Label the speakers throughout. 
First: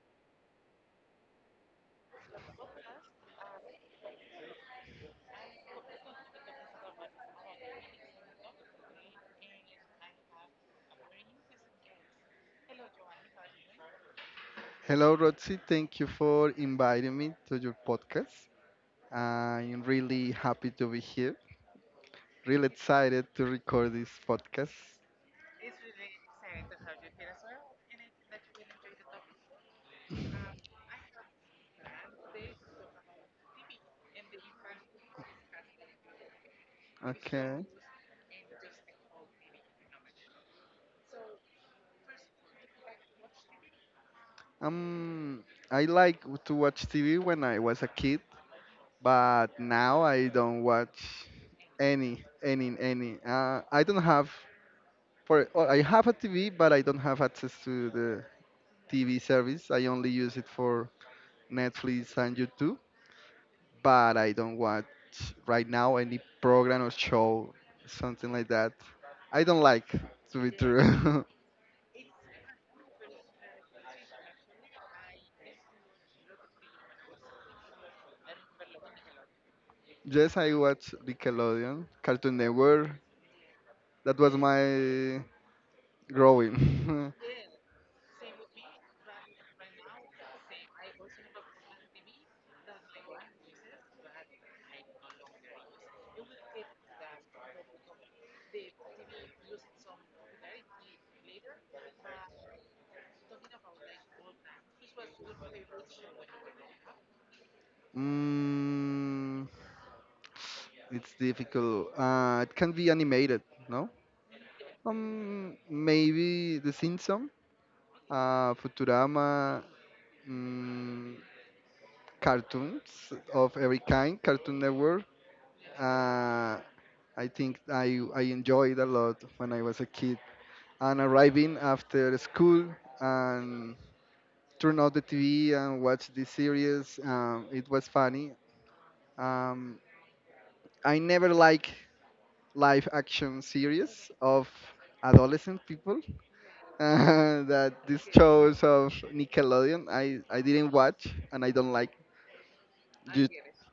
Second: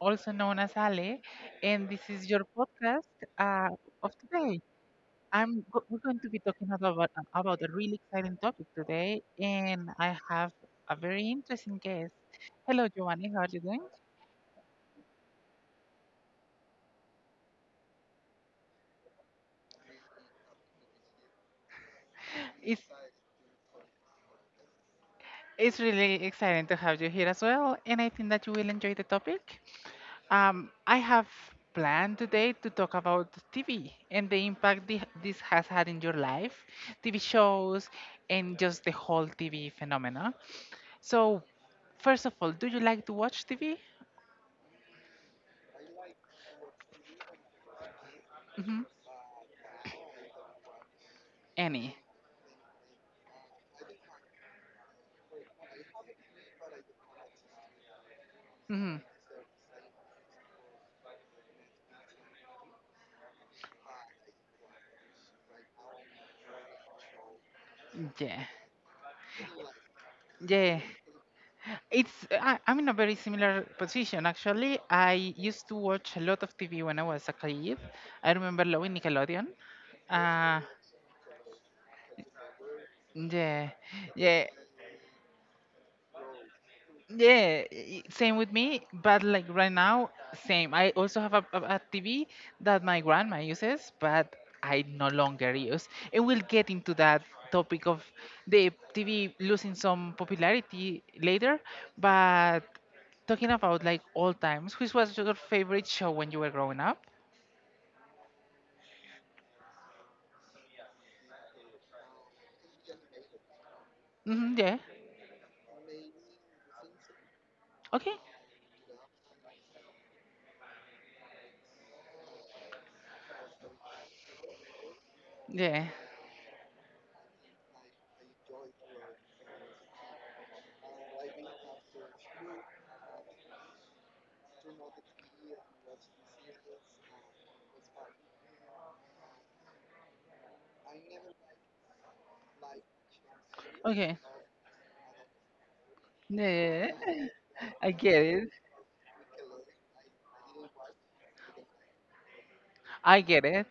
Speaker 1: also known as Ale, and this is your podcast uh, of today. We're going to be talking about a really exciting topic today, and I have a very interesting guest. Hello, Giovanni, how are you doing?
Speaker 2: Hello, Roxy. Thank you for inviting me to your podcast. I'm really happy to be here. Really
Speaker 1: It's
Speaker 2: excited to record this podcast.
Speaker 1: it's really exciting to have you here as well, and I think that you will enjoy the topic. I have planned today to talk about TV and the impact this has had in your life, TV
Speaker 2: Okay.
Speaker 1: shows, and just the whole TV phenomena. So, first of all, do you like to watch TV?
Speaker 2: Um, I like to watch TV when I was a kid,
Speaker 1: Hmm
Speaker 2: but now I don't watch
Speaker 1: Any?
Speaker 2: any. I don't have for. Well, I have a TV, but I don't have access to the
Speaker 1: Hmm
Speaker 2: TV service. I only use it for Netflix and YouTube, but I don't watch right now any program or show, something
Speaker 1: Yeah.
Speaker 2: like that. I don't like to be
Speaker 1: Yeah.
Speaker 2: true.
Speaker 1: It's I'm in a very similar position actually. I used to watch a lot of TV when I was a kid. I remember loving Nickelodeon.
Speaker 2: Yes, I
Speaker 1: Uh,
Speaker 2: watch Nickelodeon, Cartoon Network.
Speaker 1: yeah,
Speaker 2: That was
Speaker 1: yeah.
Speaker 2: my growing.
Speaker 1: Yeah, same with me, but like right now, same. I also have a TV that my grandma uses, but I no longer use. And we'll get into that topic of the TV losing some popularity later, but talking about like old times, which was your favorite show when you were growing up?
Speaker 2: mm, it's difficult. It can be animated, no?
Speaker 1: Hmm yeah.
Speaker 2: Maybe The Simpsons,
Speaker 1: Okay.
Speaker 2: Futurama, mm, cartoons of every kind, Cartoon Network.
Speaker 1: Yeah.
Speaker 2: Uh, I think I enjoyed a lot when I was a kid. And arriving after school and turn on the TV and watch the series, it was funny. Um, I never like live action series
Speaker 1: Okay.
Speaker 2: of adolescent people.
Speaker 1: Yeah.
Speaker 2: That
Speaker 1: I
Speaker 2: these
Speaker 1: get it.
Speaker 2: shows of Nickelodeon, I didn't watch and I don't like.
Speaker 1: I
Speaker 2: Did,
Speaker 1: get it.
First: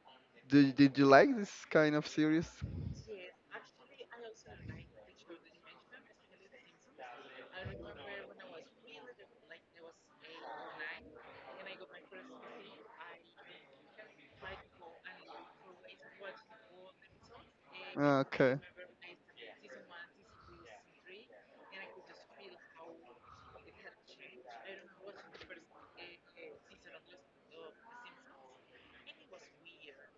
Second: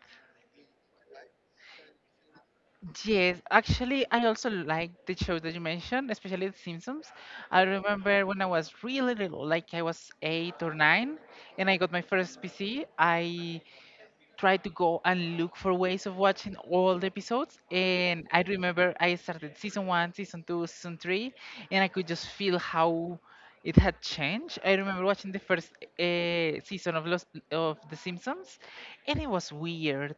Speaker 2: did you like this kind of series?
Speaker 1: Yes, actually, I also like the show that you mentioned, especially The Simpsons. I remember when I was really little, like I was eight or nine, and I got my first PC. I tried to go and look for ways of watching all the episodes,
Speaker 2: Ah,
Speaker 1: and I
Speaker 2: okay.
Speaker 1: remember I started season one, season two, season three, and I could just feel how it had changed. I remember watching the first season of The Simpsons, and it was weird.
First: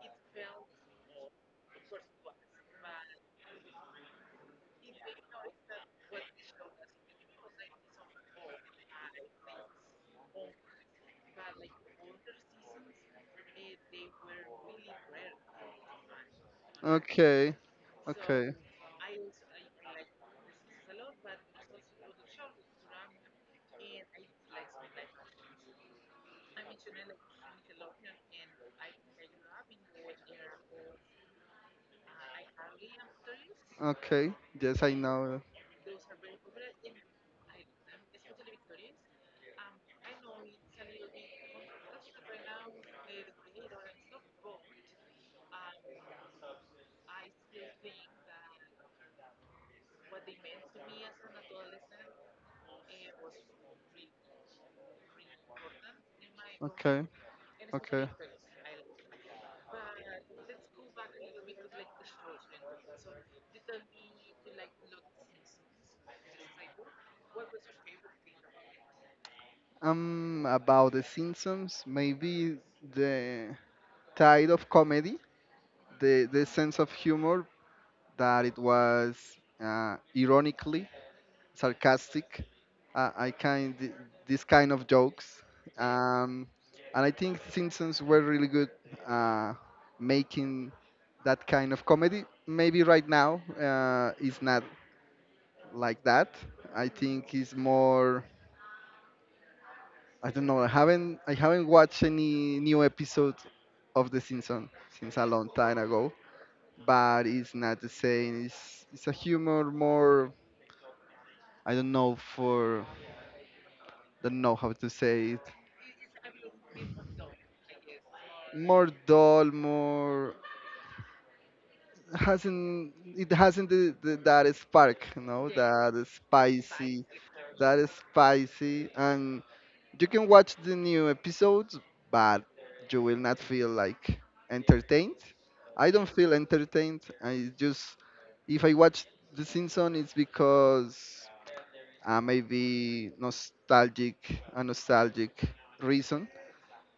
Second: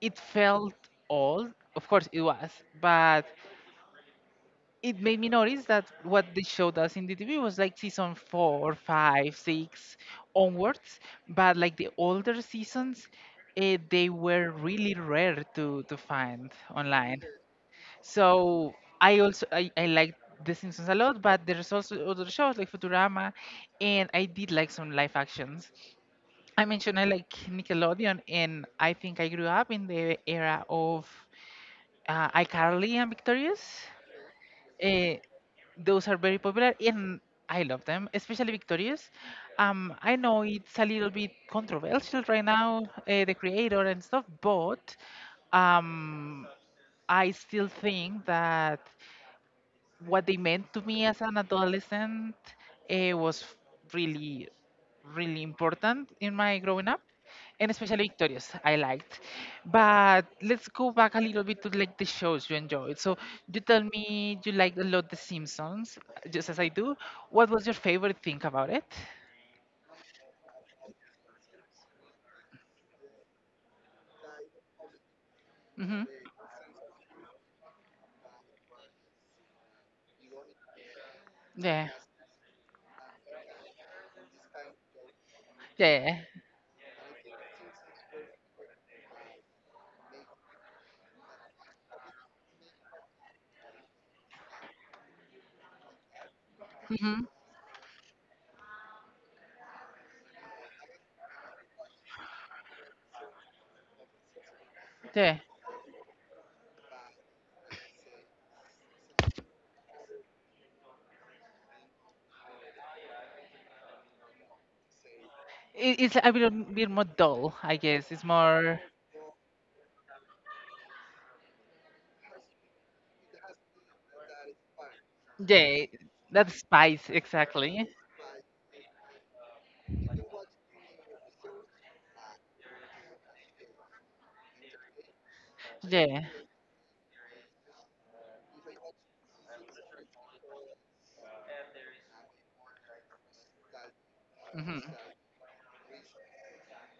Speaker 1: It felt old. Of course, it was, but it made me notice that what the show does in the TV was like season four, five, six onwards. But like the older seasons, they were really rare to find online.
Speaker 2: Okay. Okay.
Speaker 1: So I also I liked The Simpsons a lot, but there's also other shows like Futurama, and I did like some live actions. I mentioned I like Nickelodeon, and I think I grew up in the era of iCarly and Victorious.
Speaker 2: Okay. Yes, I
Speaker 1: Uh,
Speaker 2: know.
Speaker 1: those are very popular and I love them, especially Victorious. I know it's a little bit controversial right now, the creator and stuff, but um, I still think that what they meant to me as an adolescent was really, really important in my growing up,
Speaker 2: Okay.
Speaker 1: and especially
Speaker 2: Okay.
Speaker 1: Victorious, I liked. But let's go back a little bit to like the shows you enjoyed. So you tell me you liked a lot The Simpsons, just as I do. What was your favorite thing about it?
Speaker 2: About the Simpsons, maybe the tide of comedy,
Speaker 1: Mm-hmm.
Speaker 2: the sense of humor that it was ironically
Speaker 1: Yeah,
Speaker 2: sarcastic. I kind these kind of jokes,
Speaker 1: yeah,
Speaker 2: um, and I think Simpsons were really good uh, making that kind of comedy. Maybe right now it's not like that. I
Speaker 1: mm-hmm.
Speaker 2: think it's more. I don't know. I haven't watched any new episode of The Simpsons since a
Speaker 1: Yeah.
Speaker 2: long time ago, but it's not the same. It's a humor more. I don't know for don't know how to say it
Speaker 1: It's a little bit more dull, I guess. It's more,
Speaker 2: more dull, more hasn't it hasn't that spark, you know,
Speaker 1: yeah,
Speaker 2: that
Speaker 1: that
Speaker 2: spicy,
Speaker 1: spice exactly.
Speaker 2: that and you can watch the new episodes, but you will not feel like entertained. I don't
Speaker 1: Yeah.
Speaker 2: feel entertained. I just if I watch The Simpsons, it's because I may be nostalgic, a
Speaker 1: hmm
Speaker 2: nostalgic reason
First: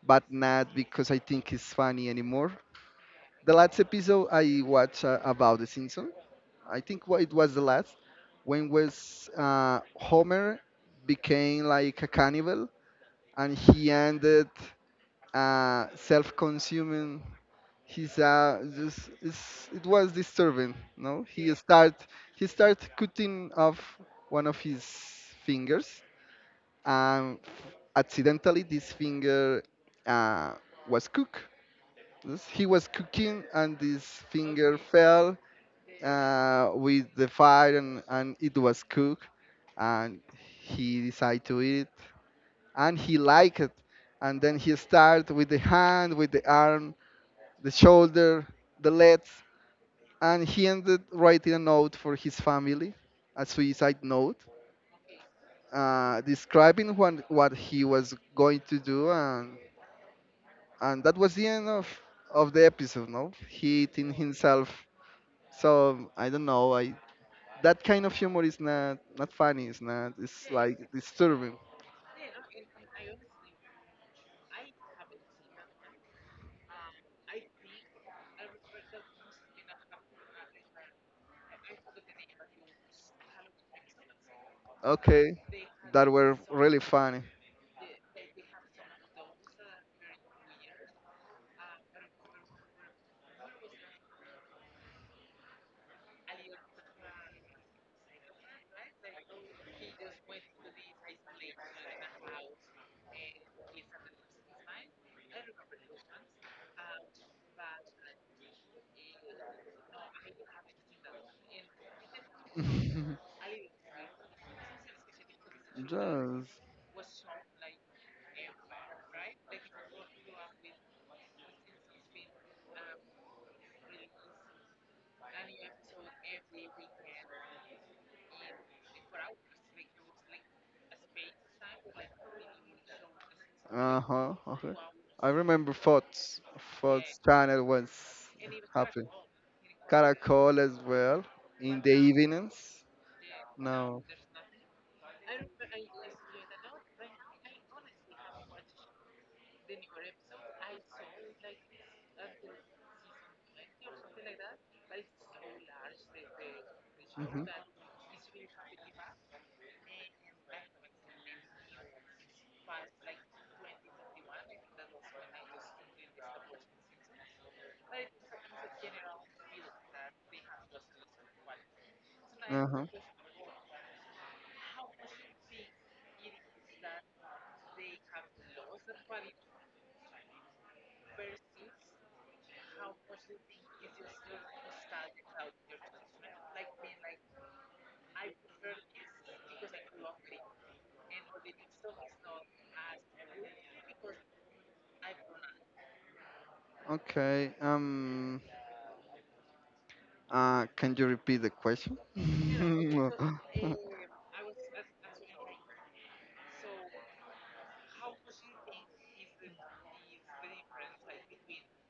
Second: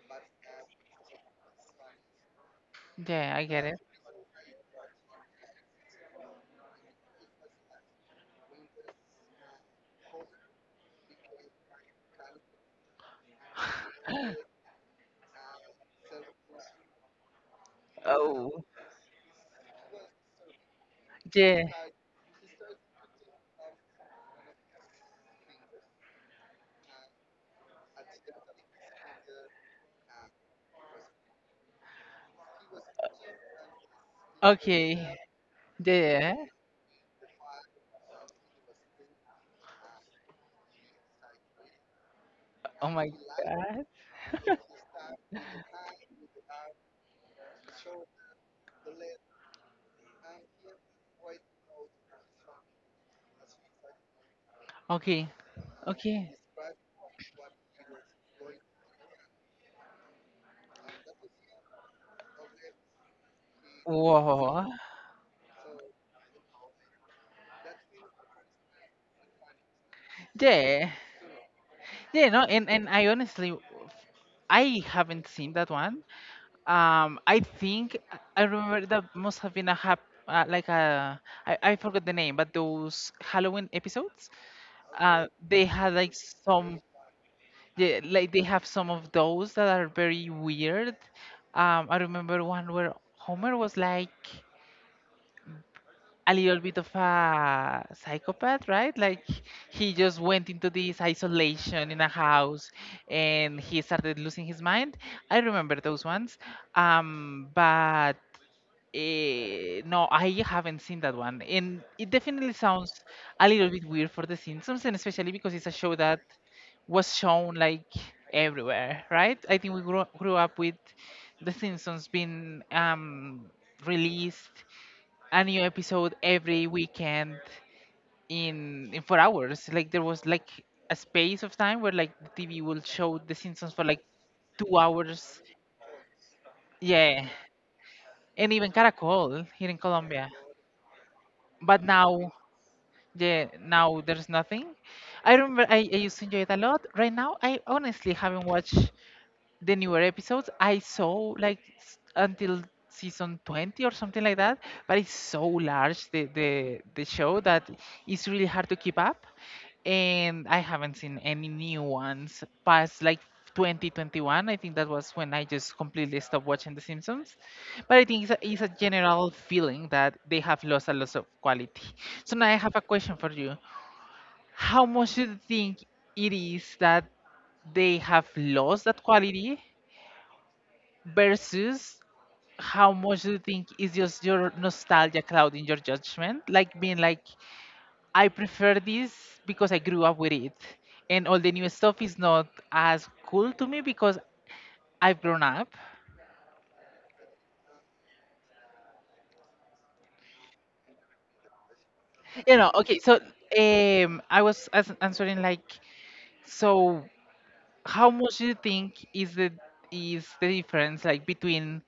Speaker 2: but not because I think it's funny anymore.
Speaker 1: Yeah, I
Speaker 2: The
Speaker 1: get it.
Speaker 2: last episode I watched about The Simpsons, I think it was the last, when was Homer became like a cannibal and he ended self-consuming. His
Speaker 1: Oh,
Speaker 2: just it was disturbing. No,
Speaker 1: yeah.
Speaker 2: he start cutting off one of his fingers, and accidentally this finger uh, was cooked. He was cooking and his finger
Speaker 1: Okay.
Speaker 2: fell
Speaker 1: Yeah.
Speaker 2: with the fire and, it was cooked and he decided to eat it
Speaker 1: Oh
Speaker 2: and
Speaker 1: my
Speaker 2: he liked it.
Speaker 1: God.
Speaker 2: And then he started with the hand, with the arm, the shoulder, the legs, and he ended writing a note for his family, a suicide note,
Speaker 1: Okay. Okay.
Speaker 2: describing what he was going to do and that was the end of the episode, no? He eating
Speaker 1: Whoa.
Speaker 2: himself. So I don't know. I that kind of humor is not not funny. It's not. It's like
Speaker 1: Yeah.
Speaker 2: disturbing.
Speaker 1: Yeah. No. And I honestly, I haven't seen that one. I think I remember that must have been a hap like a I forgot the name, but those Halloween episodes,
Speaker 2: Okay,
Speaker 1: they had
Speaker 2: that
Speaker 1: like
Speaker 2: were really
Speaker 1: some.
Speaker 2: funny.
Speaker 1: Yeah, like they have some of those that are very weird. I remember one where Homer was like a little bit of a psychopath, right? Like he just went into this isolation in a house and he started losing his mind. I remember those ones. Um, but no, I haven't seen that one, and it definitely sounds a little bit weird for The Simpsons, and especially because it's a show that
Speaker 2: Just
Speaker 1: was shown like everywhere, right? I think we grew up with The Simpsons being released a new episode every weekend in 4 hours. Like there was like a space of time where like the TV will show The Simpsons for like
Speaker 2: uh huh. Okay.
Speaker 1: two
Speaker 2: I
Speaker 1: hours.
Speaker 2: remember Fox. Fox
Speaker 1: Yeah,
Speaker 2: channel was
Speaker 1: and even
Speaker 2: happy.
Speaker 1: Caracol here in Colombia.
Speaker 2: Caracol as well in
Speaker 1: But
Speaker 2: the
Speaker 1: now.
Speaker 2: evenings.
Speaker 1: Yeah, now
Speaker 2: No.
Speaker 1: there's nothing. I remember I used to enjoy it a lot. Right now, I honestly haven't watched the newer episodes. I saw like until season 20 or something like that, but it's so large the show
Speaker 2: Hmm.
Speaker 1: that it's really hard to keep up, and I haven't seen any new ones past like 2021. I think that was when I just completely stopped watching The Simpsons, but I think it's it's a general feeling that they have lost a lot of quality. So now I
Speaker 2: Uh
Speaker 1: have a
Speaker 2: huh.
Speaker 1: question for you. How much do you think it is that they have lost that quality versus how much do you think is just your nostalgia clouding your judgment? Like being like, I prefer this because I grew up with it, and all the new stuff is not as cool to me because I've grown up.
Speaker 2: Okay. Can you repeat the question?
Speaker 1: You know, okay, so I was as answering like, so how much do you think is the difference like between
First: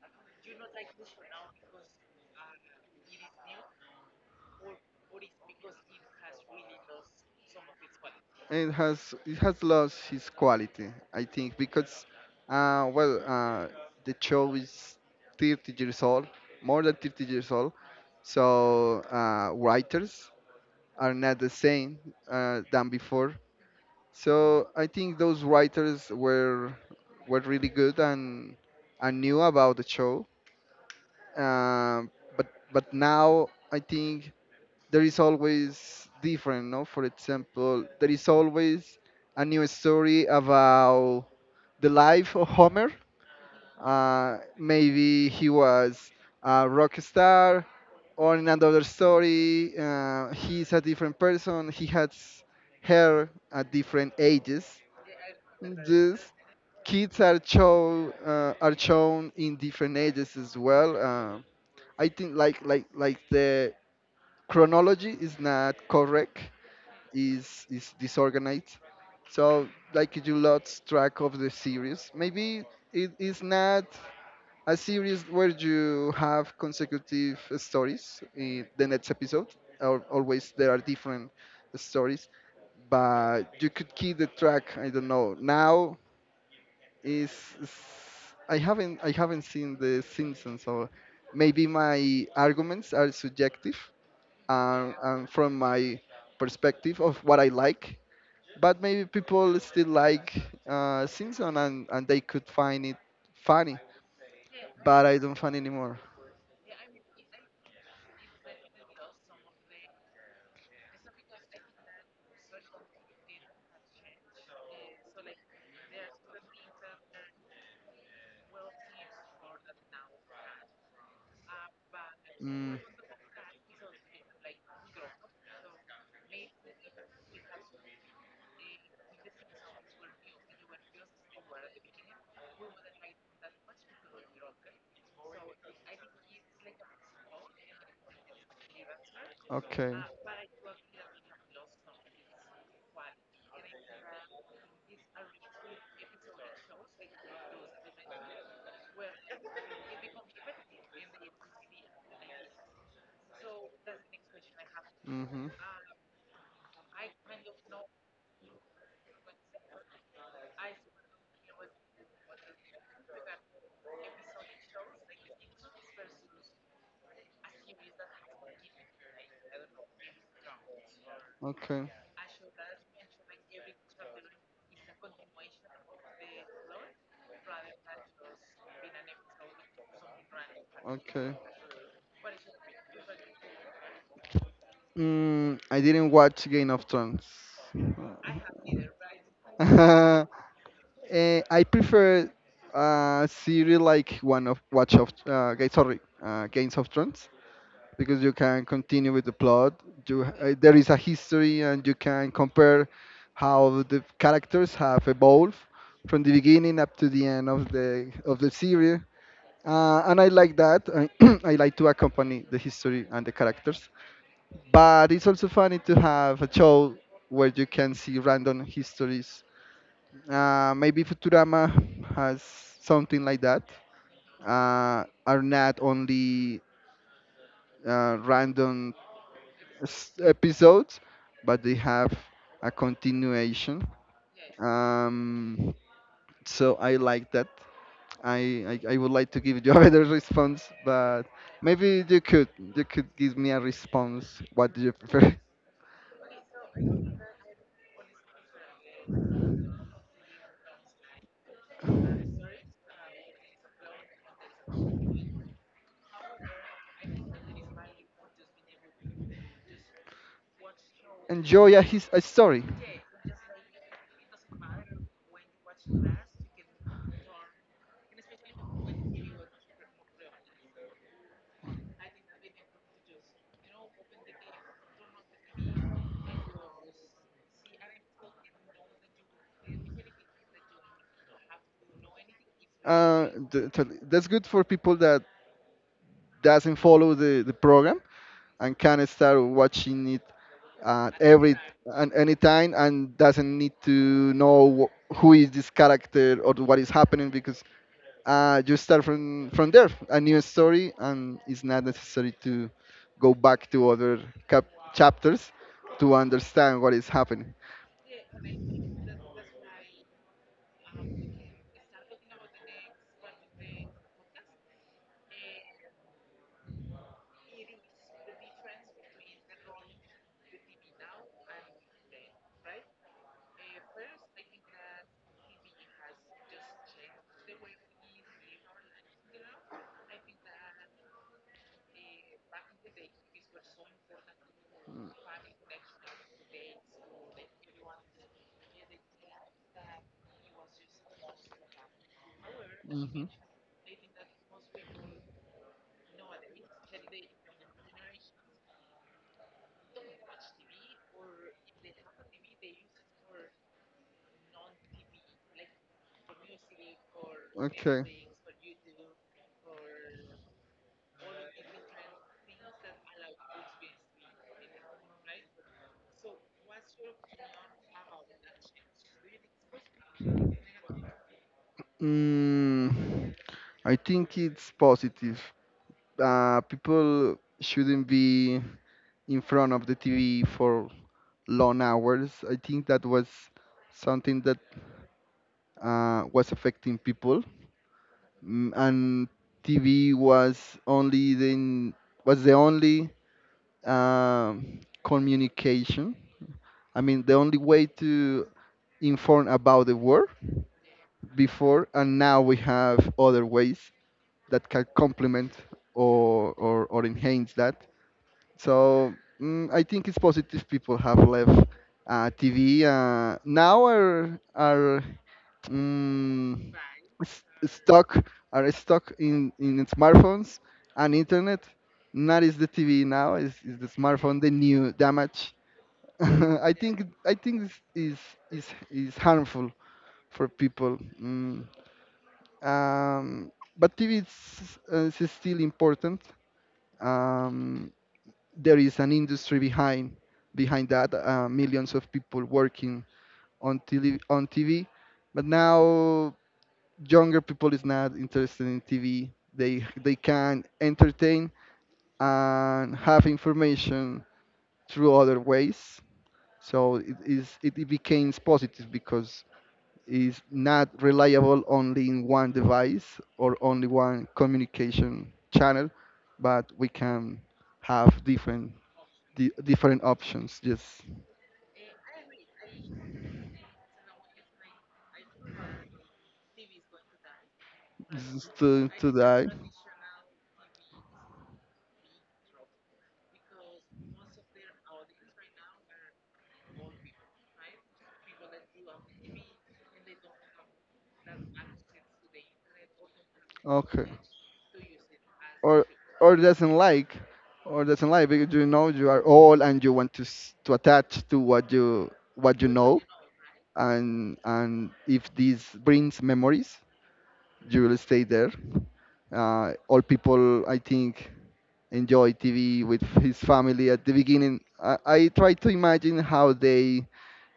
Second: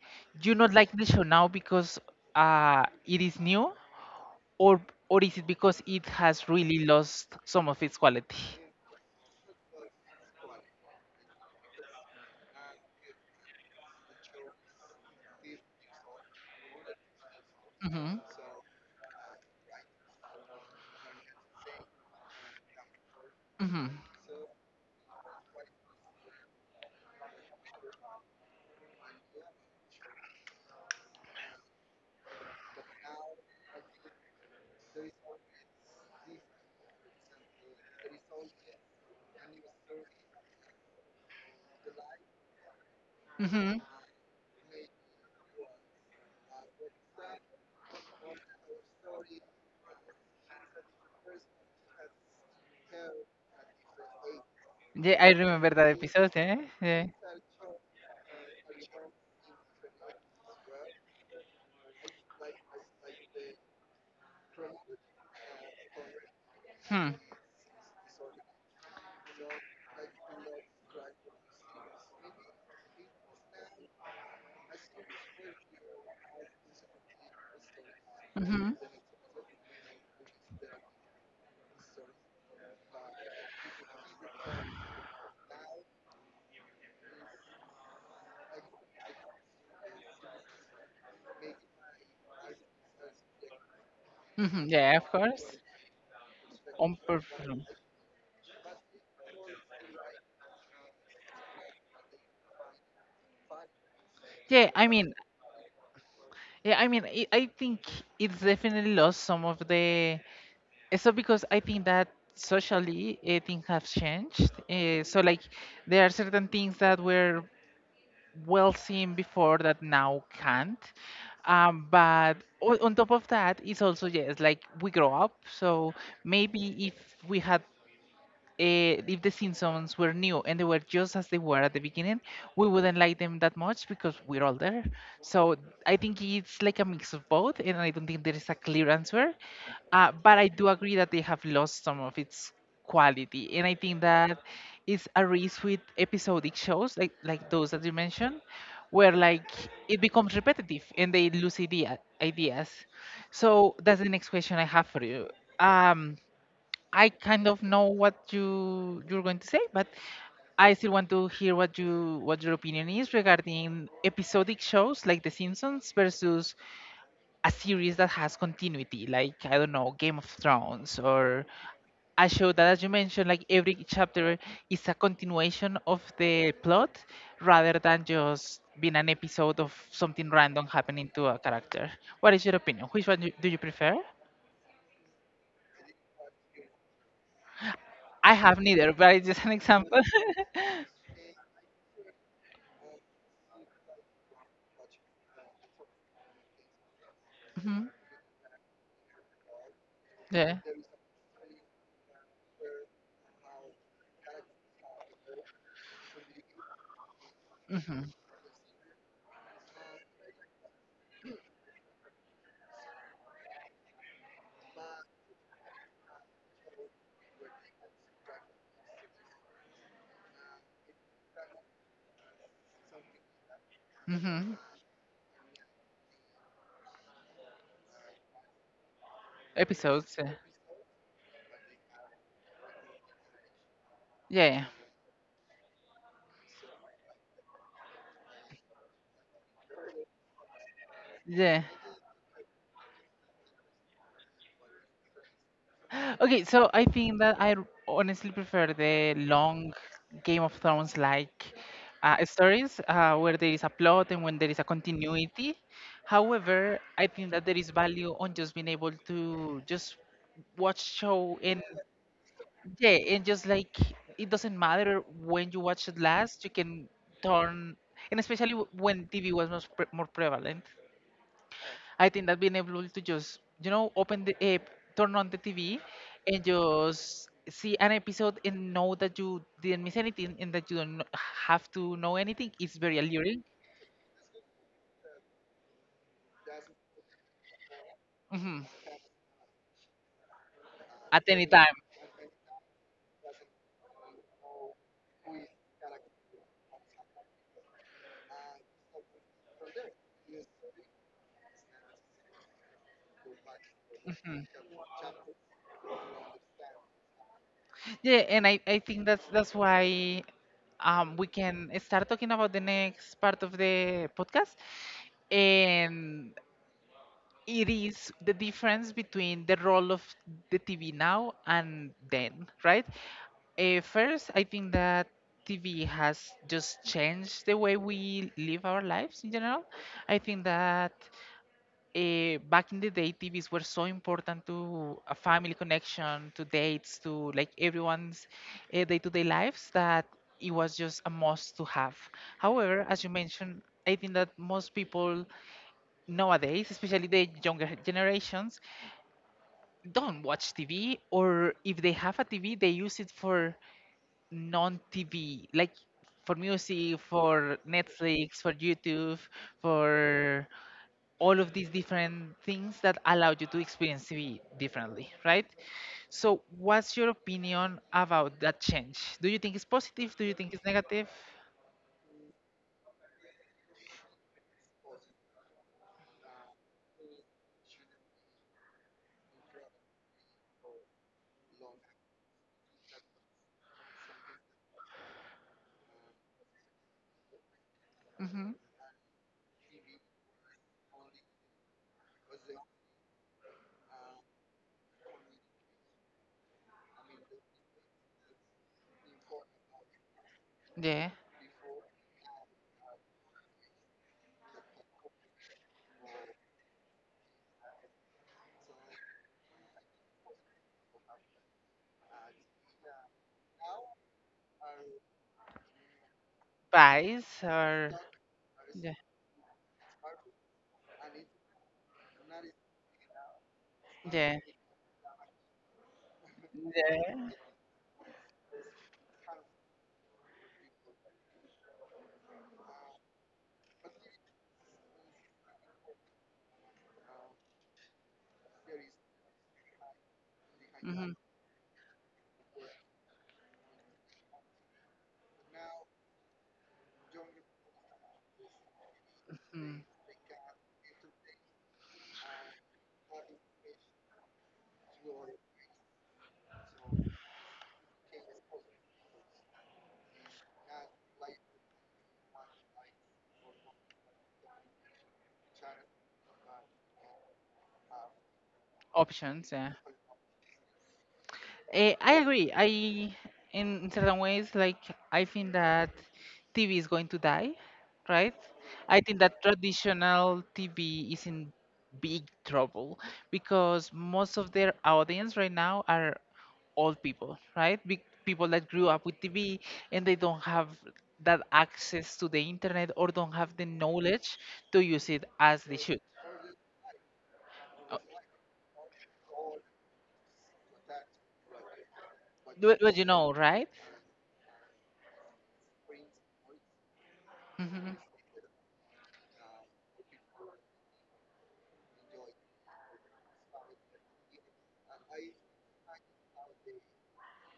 Speaker 1: you not like the show now because it is new, or or is it because it has really lost some of its quality?
Speaker 2: it has lost its quality, I think, because well, the show is 30 years old, more than 30 years old,
Speaker 1: Mhm,
Speaker 2: so writers are not the same than before.
Speaker 1: mhm,
Speaker 2: So I think those writers were really good and knew about the show, um, but now I think there is always different, no? For example, there is always a new story about the life of Homer.
Speaker 1: mhm.
Speaker 2: Maybe he was a rock star, or in another story, he's a different person. He has hair at different ages.
Speaker 1: Yeah, I remember that
Speaker 2: Just
Speaker 1: episode. Yeah, yeah.
Speaker 2: kids are shown in different ages as well. I think like the chronology is not correct
Speaker 1: Hmm.
Speaker 2: is disorganized. So like you lost track of the series. Maybe it is not a series where you have consecutive stories in
Speaker 1: Mhm,
Speaker 2: the next episode. Always there are different stories, but you could keep the track. I don't know. Now is, is I haven't seen the Simpsons, so maybe my arguments are subjective
Speaker 1: mhm. Yeah, of
Speaker 2: and
Speaker 1: course.
Speaker 2: from my
Speaker 1: On
Speaker 2: perspective of what I
Speaker 1: perfume.
Speaker 2: like but maybe people still like Simpson and they could find it funny,
Speaker 1: Yeah, I
Speaker 2: but
Speaker 1: mean,
Speaker 2: I don't find anymore.
Speaker 1: yeah, I mean, I think it's definitely lost some of the. So because I think that socially things have changed. So like there are certain things that were well seen before that now can't. Um, but
Speaker 2: Mm,
Speaker 1: on top of that, it's also yes, like we grow up. So maybe if we had if the Simpsons were new and they were just as they were at the beginning, we wouldn't like them that much because we're older. So I think it's like a mix of both, and I don't think there is a clear answer.
Speaker 2: okay.
Speaker 1: But I do agree that they have lost some of its quality, and I think that is a risk with episodic shows like those that you mentioned, where like it becomes repetitive and they lose ideas. So that's the next question I have for you.
Speaker 2: Hmm.
Speaker 1: Um, I kind of know what you're going to say, but I still want to hear what you what your opinion is regarding episodic shows like The Simpsons versus a series that has continuity, like I don't know, Game of Thrones or
Speaker 2: Okay.
Speaker 1: a show that, as you mentioned, like every chapter is a continuation of the plot rather than just being an episode of something random happening to
Speaker 2: Okay.
Speaker 1: a character. What is your opinion? Which one do you prefer?
Speaker 2: I didn't watch Game of Thrones.
Speaker 1: I have neither, but it's just an example.
Speaker 2: Uh, I prefer series like one of Watch of sorry Games of Thrones because you can continue with the plot. You,
Speaker 1: Yeah.
Speaker 2: there is a history, and you can compare how the characters have evolved from the beginning up to the end of
Speaker 1: Mm-hmm.
Speaker 2: the series. And I like that. I, I like to accompany the history and the characters. But it's also funny to have a show where you can see random histories. Maybe Futurama has something like that.
Speaker 1: Mm-hmm.
Speaker 2: Are not only random
Speaker 1: Episodes.
Speaker 2: episodes, but they have a continuation.
Speaker 1: Yeah.
Speaker 2: Um, so I like that. I would like to give you a better response, but
Speaker 1: Yeah.
Speaker 2: maybe you could give me a response. What do you prefer?
Speaker 1: Okay, so I think that I honestly prefer the long Game of Thrones like stories where there is a plot and when there is a continuity. However, I think that there is value on just being able to just watch show and
Speaker 2: Enjoy a, his, a story.
Speaker 1: yeah, and just like it doesn't matter when you watch it last, you can turn, and especially when TV was much more prevalent, I think that being able to just, you know, open the app, turn on the TV, and just see an episode and know that you didn't miss anything and that you don't have to know anything is very alluring.
Speaker 2: That's good for people that doesn't follow the program
Speaker 1: Hmm
Speaker 2: and can start watching it at
Speaker 1: At any
Speaker 2: every
Speaker 1: time.
Speaker 2: and any time and doesn't need to know who is this character or what is happening because you start from there a new story and it's not necessary to go back to other cap- chapters to understand what is happening.
Speaker 1: Yeah, and I think that's why we can start talking about the next part of the podcast. And it is the difference between the role of the TV now and then, right? First, I think that TV has just changed the way we live our lives in general. I think that back in the day, TVs were so important to a family connection, to dates, to like everyone's day-to-day lives that it was just a must to have. However, as you mentioned, I think that most people nowadays, especially the younger generations, don't watch TV, or if they have a TV, they use it for non-TV, like for music, for Netflix, for YouTube, for all of these different things that allow you to experience TV differently, right? So, what's your opinion about that change? Do you think it's positive? Do you think it's negative?
Speaker 2: Mm, I think it's positive. People shouldn't be in front of the TV for long hours. I think that was something that was affecting people.
Speaker 1: Mm-hmm.
Speaker 2: And TV was only the was the only communication. I mean, the only way to inform about the world
Speaker 1: Yeah.
Speaker 2: before, and now we have other ways that can complement or enhance that. So I think it's positive people have left TV. Now are mm, s-
Speaker 1: Bias or
Speaker 2: stuck are
Speaker 1: yeah.
Speaker 2: stuck in smartphones and internet. Not is the TV now, is the
Speaker 1: Yeah.
Speaker 2: smartphone the new damage.
Speaker 1: Yeah.
Speaker 2: I think this is harmful for people. Mm. But TV is still important. Um, there is an industry behind
Speaker 1: Mm-hmm.
Speaker 2: that. Millions of people working on TV. But now younger people is not interested in TV.
Speaker 1: mm,
Speaker 2: They can entertain and have information through other ways. So it, it becomes positive because is not reliable only in one device or only one communication channel, but we can have different
Speaker 1: options. Yeah,
Speaker 2: different options. Yes,
Speaker 1: eh, I agree. I, in certain ways, like I think that TV is going to die,
Speaker 2: this
Speaker 1: right?
Speaker 2: is to
Speaker 1: I think that
Speaker 2: die.
Speaker 1: traditional TV is in big trouble because most of their audience right now are old people, right? Big people that grew up with TV and they don't have that access to the internet or don't have the
Speaker 2: Okay.
Speaker 1: knowledge to use it as they
Speaker 2: or
Speaker 1: should.
Speaker 2: or doesn't like because you know you are old and you want to to attach to what you
Speaker 1: But
Speaker 2: know
Speaker 1: you know, right?
Speaker 2: and if this brings memories you
Speaker 1: hmm
Speaker 2: will stay there. All people, I think, enjoy TV with his family at the beginning. I try to imagine how they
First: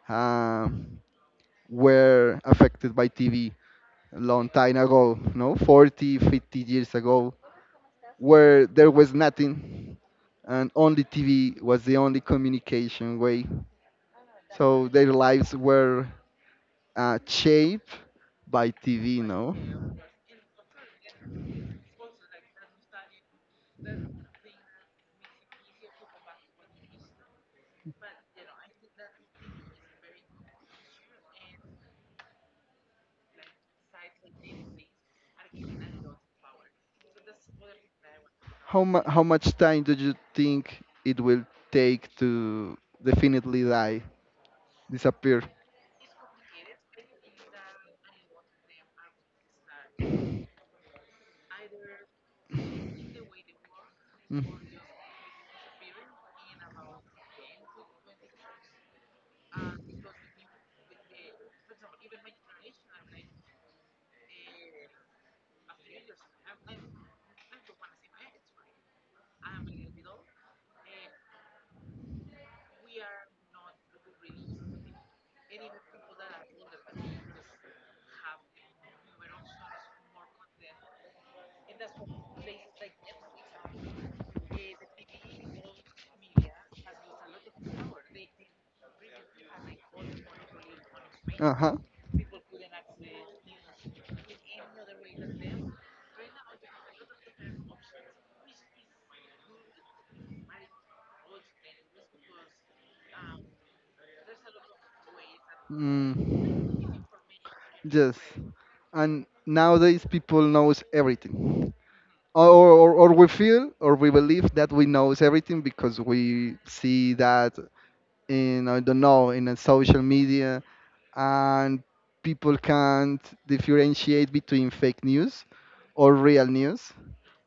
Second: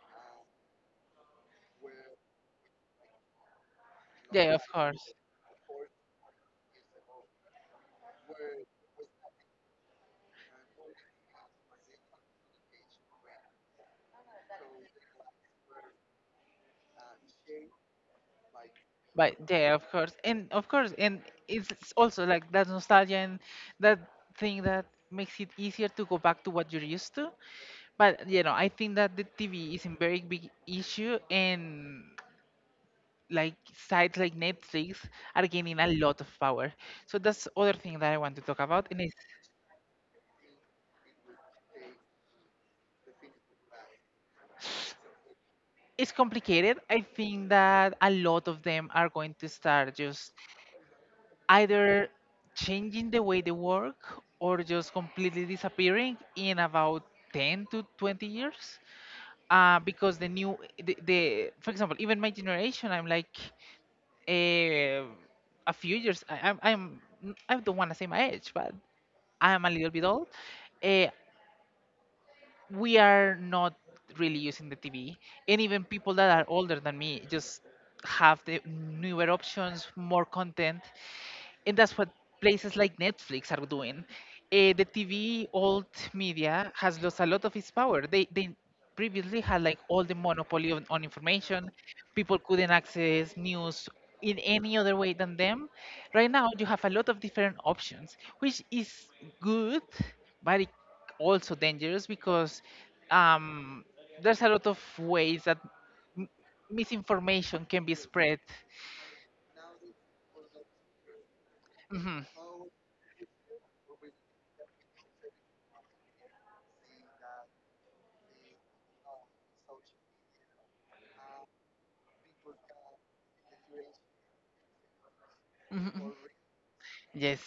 Speaker 2: uh, were affected by TV long
Speaker 1: Yeah, of
Speaker 2: time
Speaker 1: course.
Speaker 2: ago, no, 40, 50 years ago, where there was nothing and only TV was the only communication way. So their lives were shaped by TV,
Speaker 1: But
Speaker 2: no?
Speaker 1: yeah, of course, and it's also like that nostalgia and that thing that makes it easier to go back to what you're used to. But you know, I think that the TV is a very big issue, and like sites like Netflix are gaining a lot of power. So that's other thing that I want to talk about, and
Speaker 2: How much time do you think it will take to definitely die, disappear?
Speaker 1: it's complicated. I think that a lot of them are going to start just either changing the way they work or just completely disappearing in about 10 to 20 years because the new the for example even my generation, I'm like eh, a few years. I am I am, I do not want to say my age, but I am a little bit old. uh, we are not really using the TV, and even people that are older than me just have the newer options, more content. And that's what places like Netflix are doing. The TV, old media, has lost a lot of its power. They previously had like all the monopoly on,
Speaker 2: Uh
Speaker 1: information.
Speaker 2: huh.
Speaker 1: People couldn't access news in any other way than them. Right now you have a lot of different options, which is good, but it also dangerous because um, there's a lot of ways that m-
Speaker 2: Mm,
Speaker 1: misinformation can be
Speaker 2: yes.
Speaker 1: spread.
Speaker 2: And nowadays people knows everything.
Speaker 1: Mhm.
Speaker 2: Or we feel or we believe that we knows everything because we see that I don't know, in a social media and people can't differentiate between fake news
Speaker 1: Mhm, mhm.
Speaker 2: or real news.
Speaker 1: Yes.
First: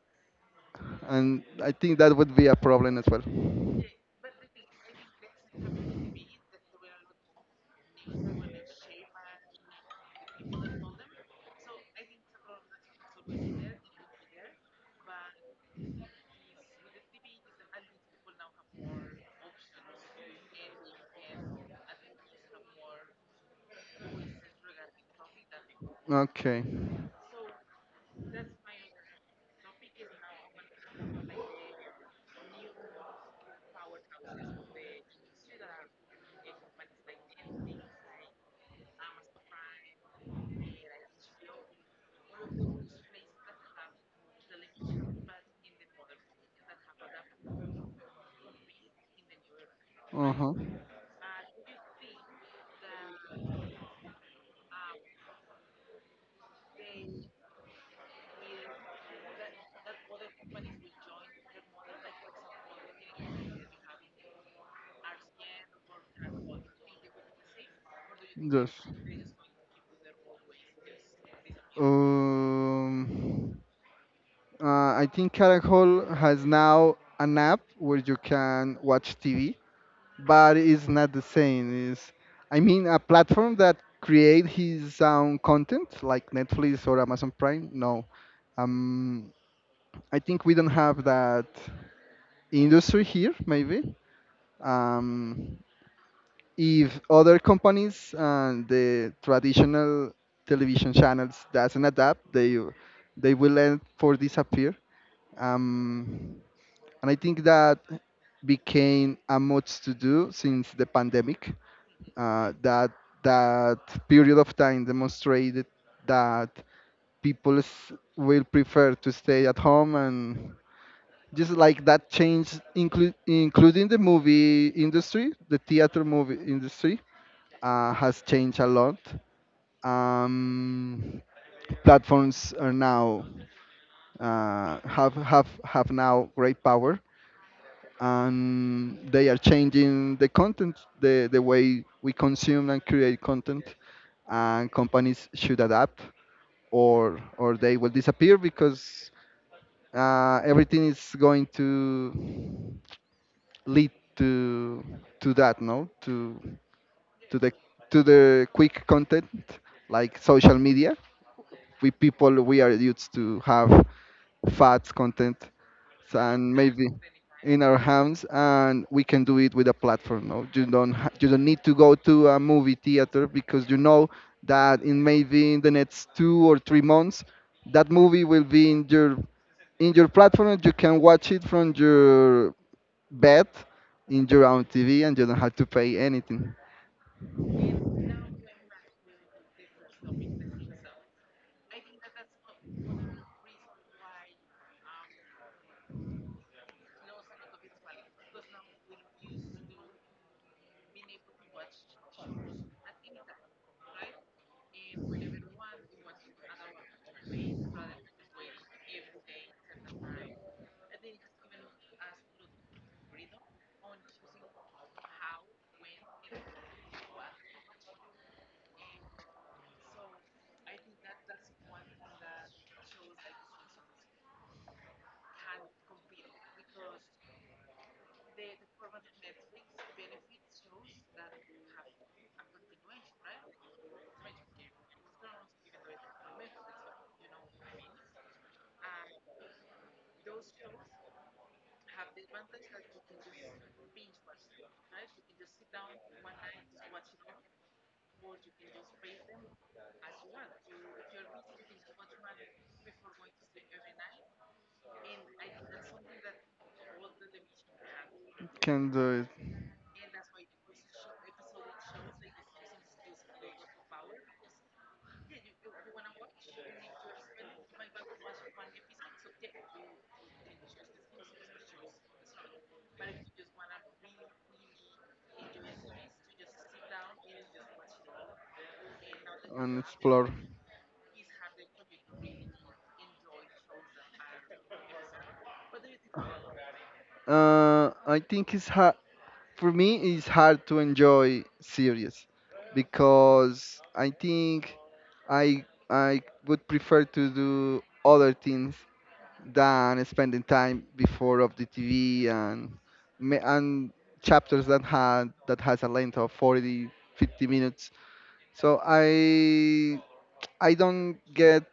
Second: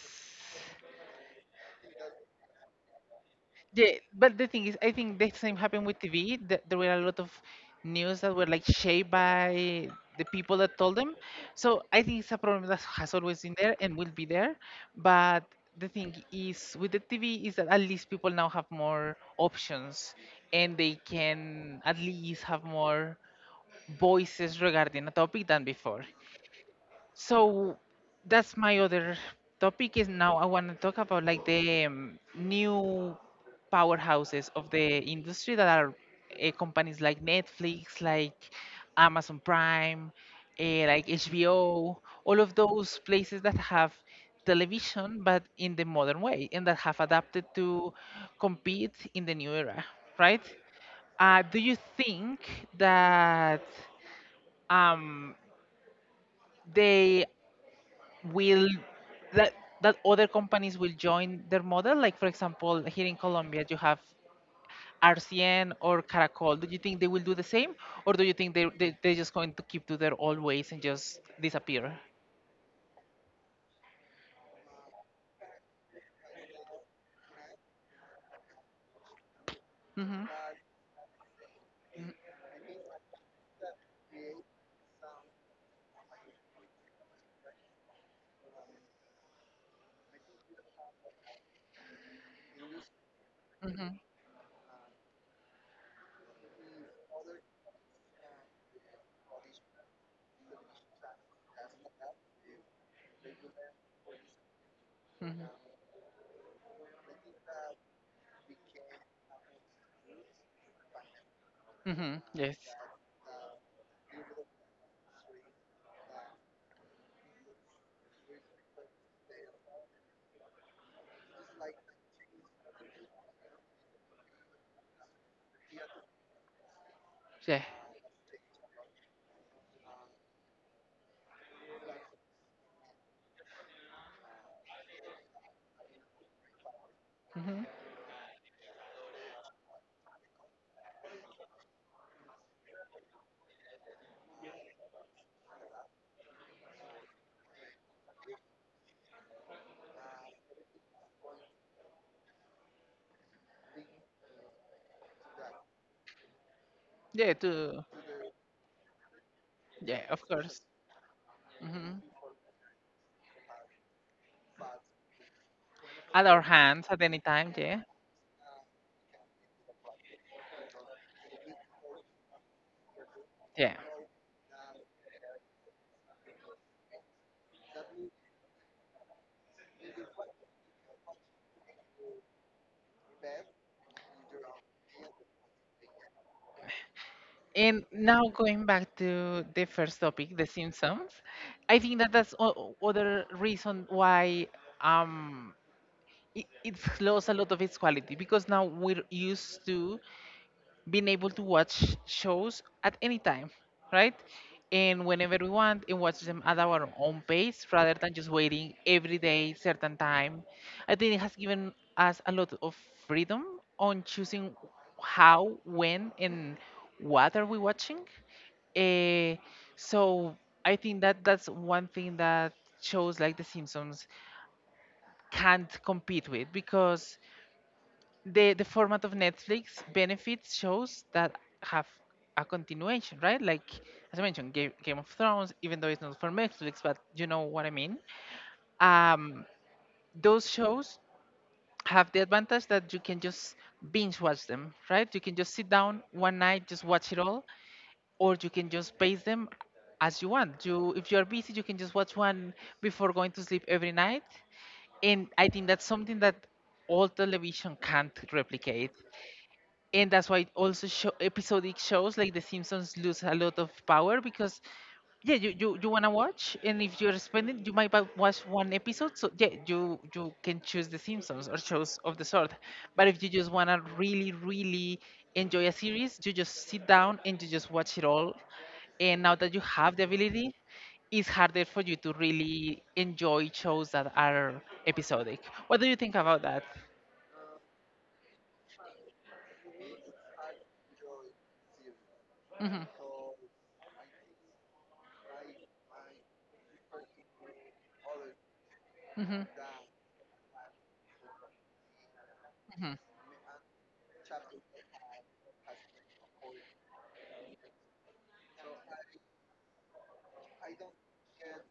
Speaker 2: And I think that would be a problem as well.
Speaker 1: Yeah, but the thing is, I think the same happened with TV. Th There were a lot of news that were like shaped by the people that told them. So I think it's a problem that has always been there and will be there. But the thing is, with the TV, is that at least people now have more options and they can at least have more voices regarding a topic than before.
Speaker 2: Okay.
Speaker 1: So that's my other topic is, now I want to talk about like the new powerhouses of the industry that are companies like Netflix, like Amazon Prime, uh, like HBO, all of those places that have television but in the modern way and that have adapted to compete in the new era, right?
Speaker 2: Uh-huh.
Speaker 1: Do you think that um, they will, that that other companies will join their model? Like for example, here in Colombia, you have RCN or Caracol. Do you think they will do the same, or do you think they
Speaker 2: Yes.
Speaker 1: they they're just going to keep to their old ways and just disappear?
Speaker 2: Um, I think Caracol has now an app where you can watch TV,
Speaker 1: Mhm.
Speaker 2: but it's not the same. It's, I mean, a platform that create his own content like Netflix or Amazon Prime. No, um, I think we don't have that industry here, maybe.
Speaker 1: Mhm.
Speaker 2: Um, if other companies and the traditional television channels doesn't adapt, they will end for disappear.
Speaker 1: Mhm.
Speaker 2: Um, and I think that became a much to do since the pandemic.
Speaker 1: Mhm. Yes.
Speaker 2: That that period of time demonstrated that people will prefer to stay at home and just like that change, including the movie industry, the theater movie industry,
Speaker 1: Yeah.
Speaker 2: has changed a lot. Um, Platforms are now have now great power,
Speaker 1: Mhm.
Speaker 2: and they are changing the content, the way we consume and create content, and companies should adapt, or they will disappear because everything is going to lead to that, no, to
Speaker 1: Yeah.
Speaker 2: the
Speaker 1: Too.
Speaker 2: to the quick content
Speaker 1: Yeah.
Speaker 2: like
Speaker 1: Of
Speaker 2: social
Speaker 1: course.
Speaker 2: media we
Speaker 1: Mhm.
Speaker 2: people we are used to have fat content
Speaker 1: At
Speaker 2: and
Speaker 1: our
Speaker 2: maybe
Speaker 1: hands at any time.
Speaker 2: in our
Speaker 1: Yeah.
Speaker 2: hands, and we can do it with a platform. No, you don't need to go to a movie theater because you
Speaker 1: Yeah.
Speaker 2: know that in maybe in the next 2 or 3 months that movie will be in your platform, and you can watch it from your bed in your own TV and you don't have to pay anything,
Speaker 1: And now going back to the first topic, The Simpsons, I think that that's other reason why um, it's lost a lot of its quality, because now we're used to being able to watch shows at any time, right? And whenever we want, and watch them at our own pace rather than just waiting every day, certain time. I think it has given us a lot of freedom on choosing how, when, and what are we watching. Eh, so I think that that's one thing that shows like The Simpsons can't compete with, because the format of Netflix benefits shows that have a continuation, right? Like as I mentioned, Game of Thrones, even though it's not for Netflix, but you know what I mean. Um, those shows have the advantage that you can just binge watch them, right? You can just sit down one night, just watch it all, or you can just pace them as you want. If you are busy, you can just watch one before going to sleep every night. And I think that's something that all television can't
Speaker 2: can
Speaker 1: replicate.
Speaker 2: do it
Speaker 1: And that's why also episodic shows like The Simpsons lose a lot of power, because yeah, you wanna watch, and if you're spending, you might watch one episode. So yeah, you can choose The Simpsons or shows of the sort. But if you just wanna really really enjoy a series, you just sit down and you just watch it all. And now that you
Speaker 2: and
Speaker 1: have the
Speaker 2: explore.
Speaker 1: ability, it's harder for you to really enjoy shows that are episodic. What do you think about that?
Speaker 2: I think it's hard for me. It's hard to enjoy series
Speaker 1: Mhm.
Speaker 2: because I think I I would prefer to do other things
Speaker 1: Mhm.
Speaker 2: than spending time before of the TV and
Speaker 1: Mhm.
Speaker 2: and chapters that had that has a length of 40 50 minutes. So I don't get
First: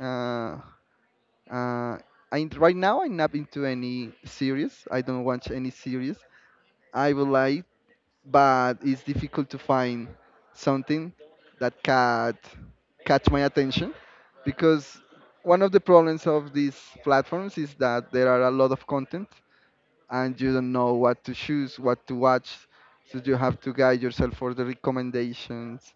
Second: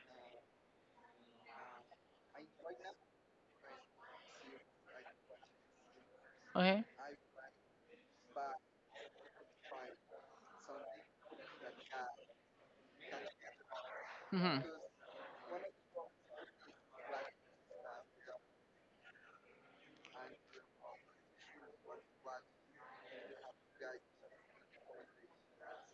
Speaker 2: uh, uh, right now I'm not into any series, I don't watch any series.
Speaker 1: Okay.
Speaker 2: I would like, but it's difficult to find something that can catch my attention,
Speaker 1: Mhm.
Speaker 2: because one of the problems of these platforms is that there are a lot of content and you don't know what to choose, what to watch, so you have to guide yourself for the recommendations.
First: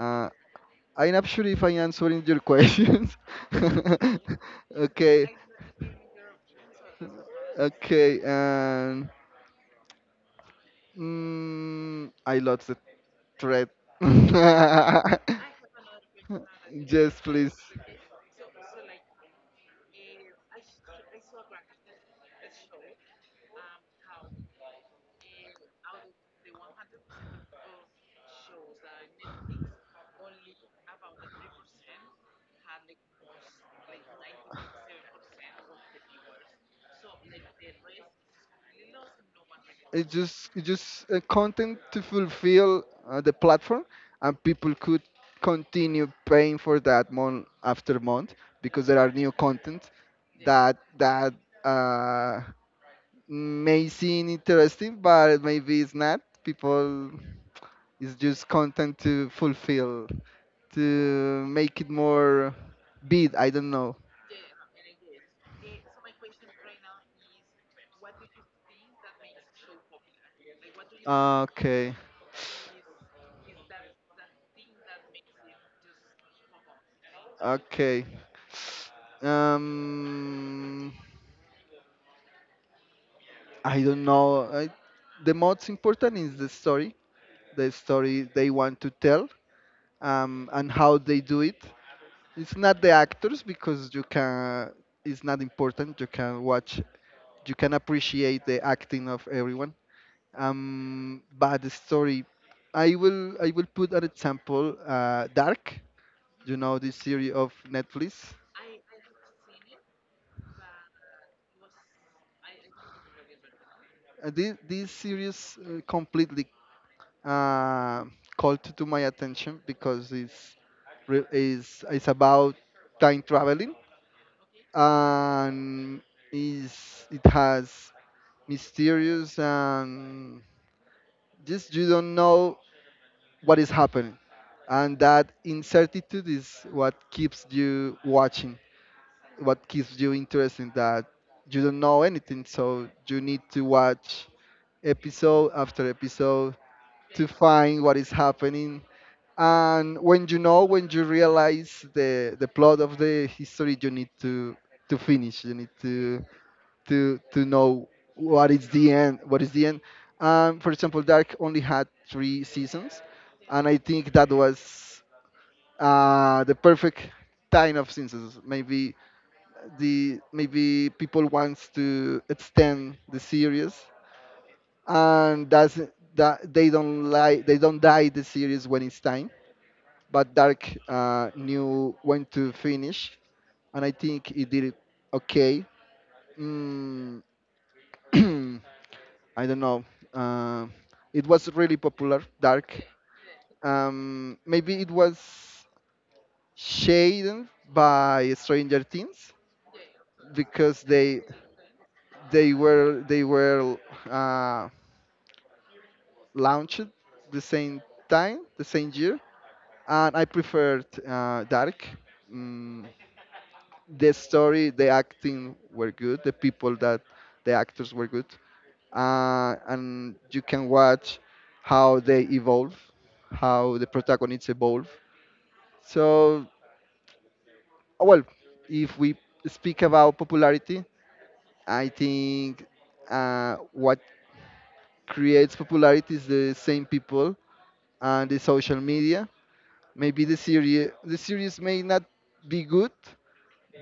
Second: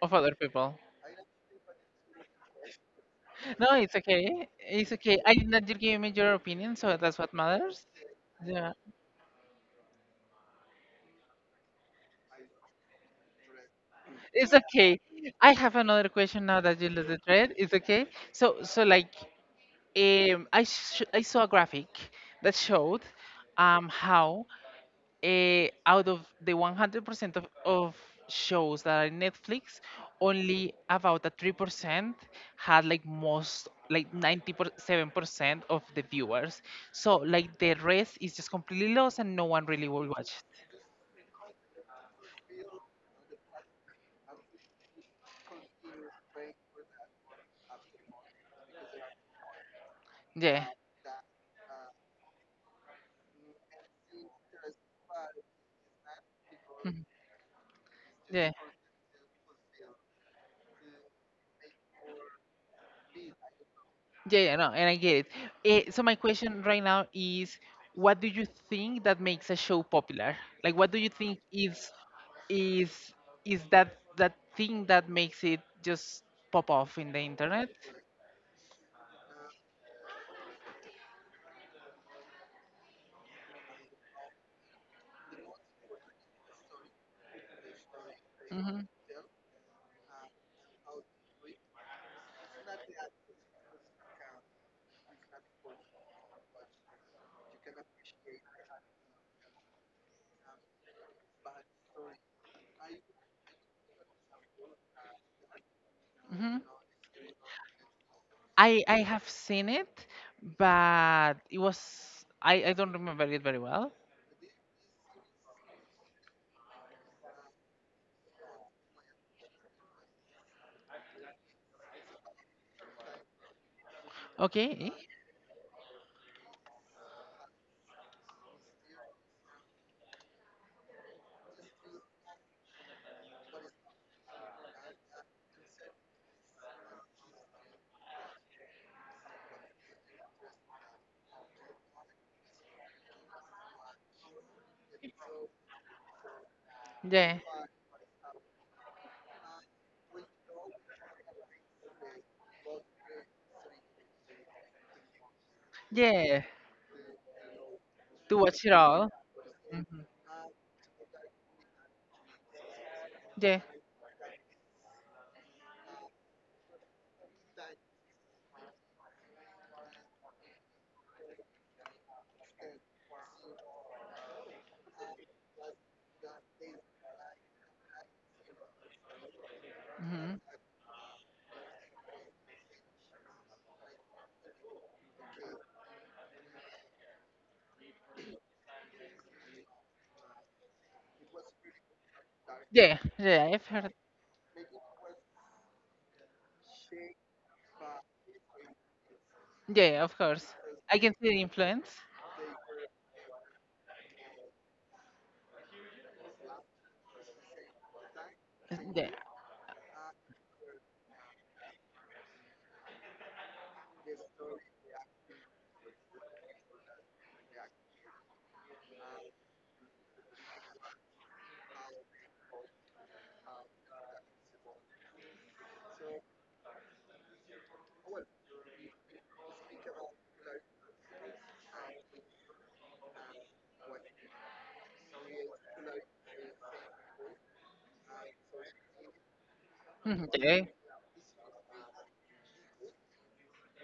Speaker 1: Of other people.
Speaker 2: I'm not sure if I'm answering your questions.
Speaker 1: No, it's okay. It's okay.
Speaker 2: Okay.
Speaker 1: I did not give me your opinion, so that's what matters.
Speaker 2: Okay,
Speaker 1: Yeah.
Speaker 2: and I lost thread.
Speaker 1: It's okay. I have another question now that you lose the
Speaker 2: Yes,
Speaker 1: thread.
Speaker 2: please.
Speaker 1: It's okay. So, so like, I saw a graphic that showed how out of the 100% of shows that are Netflix, only about a 3% had like most, like 97% of the viewers. So like the rest is just completely lost and no one really will
Speaker 2: it's
Speaker 1: watch
Speaker 2: just
Speaker 1: it.
Speaker 2: it's just content to fulfill the platform, and people could continue paying for that month after month because there are new content
Speaker 1: Yeah.
Speaker 2: that uh, may seem interesting but maybe it's not
Speaker 1: Mhm.
Speaker 2: people, it's
Speaker 1: Yeah.
Speaker 2: just content to fulfill, to make it more big. I don't know.
Speaker 1: Yeah, yeah, no, and I get it. So my question right now is, what do you think that makes a show popular? Like, what do you think is,
Speaker 2: Okay,
Speaker 1: is is that that thing that makes it just pop off in the internet?
Speaker 2: okay. Um, I don't know. The most important is the story they
Speaker 1: Hmm.
Speaker 2: want to tell, and how they do it. It's not the actors, because you can. It's not important. You can watch. You can appreciate the acting of everyone. Bad story. I will put an example. Dark,
Speaker 1: Hmm.
Speaker 2: you know, this series of Netflix.
Speaker 1: I have seen it, but it was, I don't remember it very well.
Speaker 2: This series completely uh, called to my attention because it's re- is it's about time traveling,
Speaker 1: Okay.
Speaker 2: and is it has mysterious, and just you don't know what is happening, and that incertitude is what keeps you watching, what keeps you interested in that. You don't know anything, so you need to watch episode after episode to
Speaker 1: Yeah.
Speaker 2: find what is happening. And when you know, when you realize the plot of the history, you need to finish, you need
Speaker 1: Yeah.
Speaker 2: to know
Speaker 1: To
Speaker 2: what
Speaker 1: watch
Speaker 2: is
Speaker 1: it
Speaker 2: the
Speaker 1: all.
Speaker 2: end, what is the end.
Speaker 1: Hmm.
Speaker 2: For example, dark only had 3 seasons,
Speaker 1: Yeah.
Speaker 2: and I think that was the perfect time of seasons. Maybe the maybe people wants to extend the series, and that's that they don't like, they don't die the series when it's time.
Speaker 1: Mm-hmm.
Speaker 2: But dark knew when to finish, and I think it did it okay. mm, I don't know, uh, it was really popular, dark.
Speaker 1: Yeah, yeah, I've heard.
Speaker 2: Maybe it was shaded by Stranger Things,
Speaker 1: Yeah, of course.
Speaker 2: because
Speaker 1: I can
Speaker 2: they
Speaker 1: see the influence.
Speaker 2: they were uh, launched the same time, the same
Speaker 1: Yeah,
Speaker 2: year, and I preferred Dark. Mm, the story, the acting were good. The people that, the actors were good, and you can watch how they evolve, how the protagonists evolve. So, well, if we speak about popularity, I think what creates popularity is the same people and the social media. Maybe
Speaker 1: mhm,
Speaker 2: the
Speaker 1: yeah,
Speaker 2: series, may not be good,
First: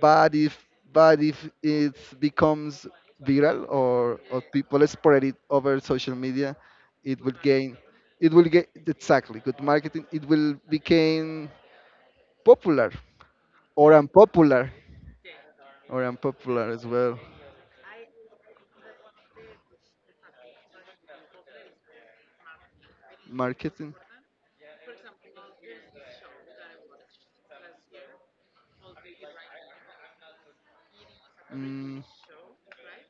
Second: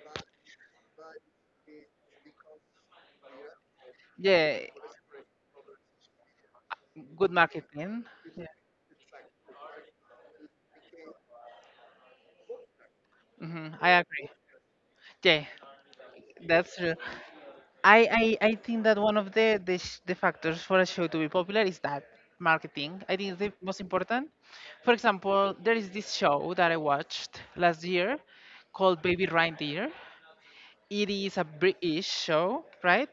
Speaker 2: but if but if it becomes viral, or
Speaker 1: yeah.
Speaker 2: people spread it over social media, it
Speaker 1: Good
Speaker 2: will gain,
Speaker 1: marketing.
Speaker 2: it will get, exactly, good marketing, it will become popular
Speaker 1: Hmm, I
Speaker 2: or
Speaker 1: agree.
Speaker 2: unpopular,
Speaker 1: Yeah,
Speaker 2: or unpopular
Speaker 1: that's
Speaker 2: as
Speaker 1: true.
Speaker 2: well.
Speaker 1: I think that one of the the factors for a show to be popular is that marketing. I think it's the most
Speaker 2: Marketing.
Speaker 1: important. For example, there is this show that I watched last year called Baby Reindeer. It is a
Speaker 2: mm,
Speaker 1: British show, right?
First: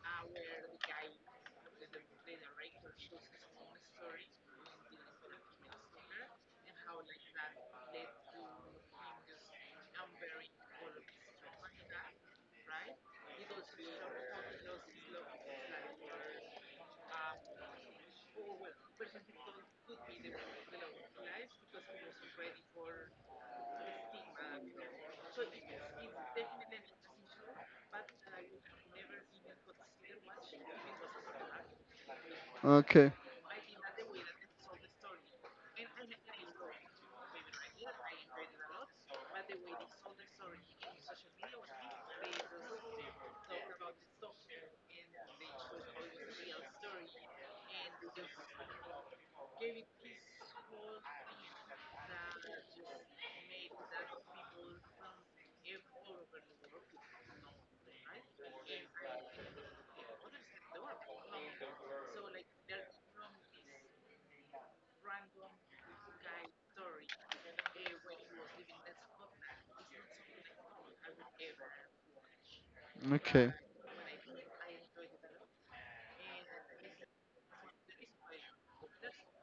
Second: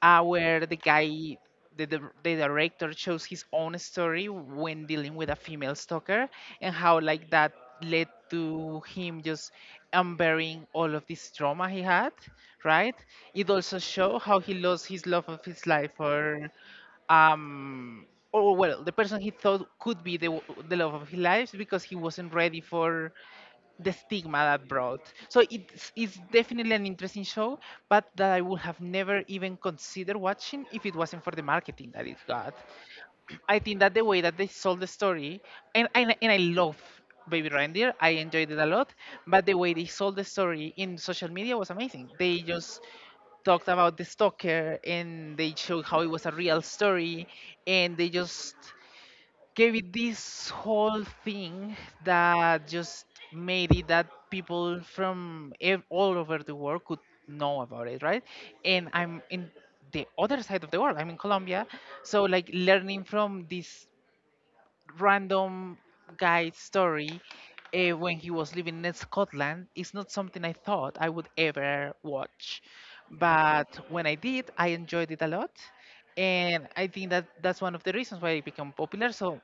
Speaker 1: Where the guy, the director, chose his own story when dealing with a female stalker, and how, like, that led to him just unburying all of this trauma he had, right? It also showed how he lost his love of his life, um or well the person he thought could be the the love of his life, because he wasn't ready for the stigma that brought. So it's definitely an interesting show, but that I would have never even considered watching if it wasn't for the marketing that it got.
Speaker 2: okay,
Speaker 1: I think that the way that they sold the story, and, and I love Baby Reindeer, I enjoyed it a lot, but the way they sold the story in social media was amazing. They just talked about the stalker and they showed how it was a real story, and they just, okay, with this whole thing that just made it that people from all over the world could know about it, right? And I'm in the other side of the world, I'm in Colombia. So, like, learning from this random guy's story when he was living in Scotland is not something I thought I would ever watch.
Speaker 2: okay,
Speaker 1: But when I did, I enjoyed it a lot, and I think that that's one of the reasons why it became popular. So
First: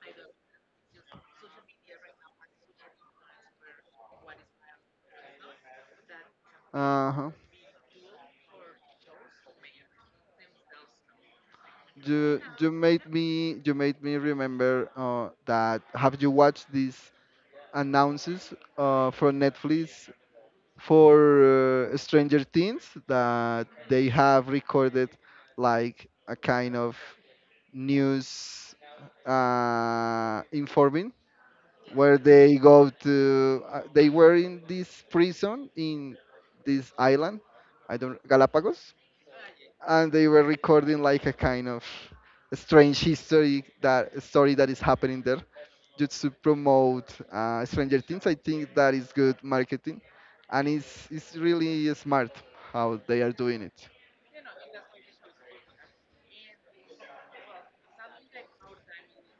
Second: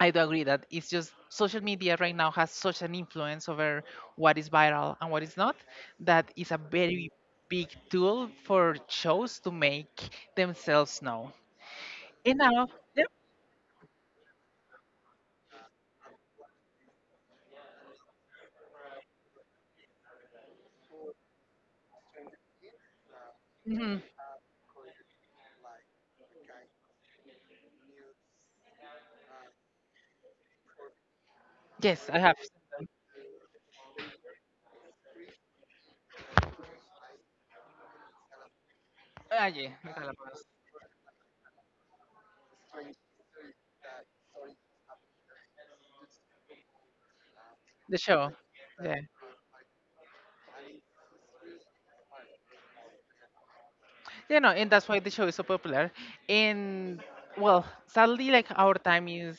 Speaker 1: I do agree that it's just social media right now has such an influence over what is viral and what is not, that is a very
Speaker 2: uh-huh.
Speaker 1: big tool for shows to make themselves known. And
Speaker 2: you
Speaker 1: now,
Speaker 2: you made
Speaker 1: yep.
Speaker 2: me you made me remember that, have you watched this announces from Netflix for Stranger Things, that
Speaker 1: Mhm,
Speaker 2: they have recorded like a kind of news informing,
Speaker 1: yes,
Speaker 2: where
Speaker 1: I have seen
Speaker 2: they
Speaker 1: them.
Speaker 2: go to they were in this prison in this island, I don't, Galapagos,
Speaker 1: Ah, yeah, Mika
Speaker 2: and
Speaker 1: La.
Speaker 2: they were recording like a kind of strange history, that story that is happening there, just to promote Stranger
Speaker 1: The
Speaker 2: Things.
Speaker 1: show.
Speaker 2: I think that
Speaker 1: Yeah.
Speaker 2: is good marketing, and it's really smart how they are doing it.
Speaker 1: You know, and that's why the show is so popular. And well, sadly, like our time is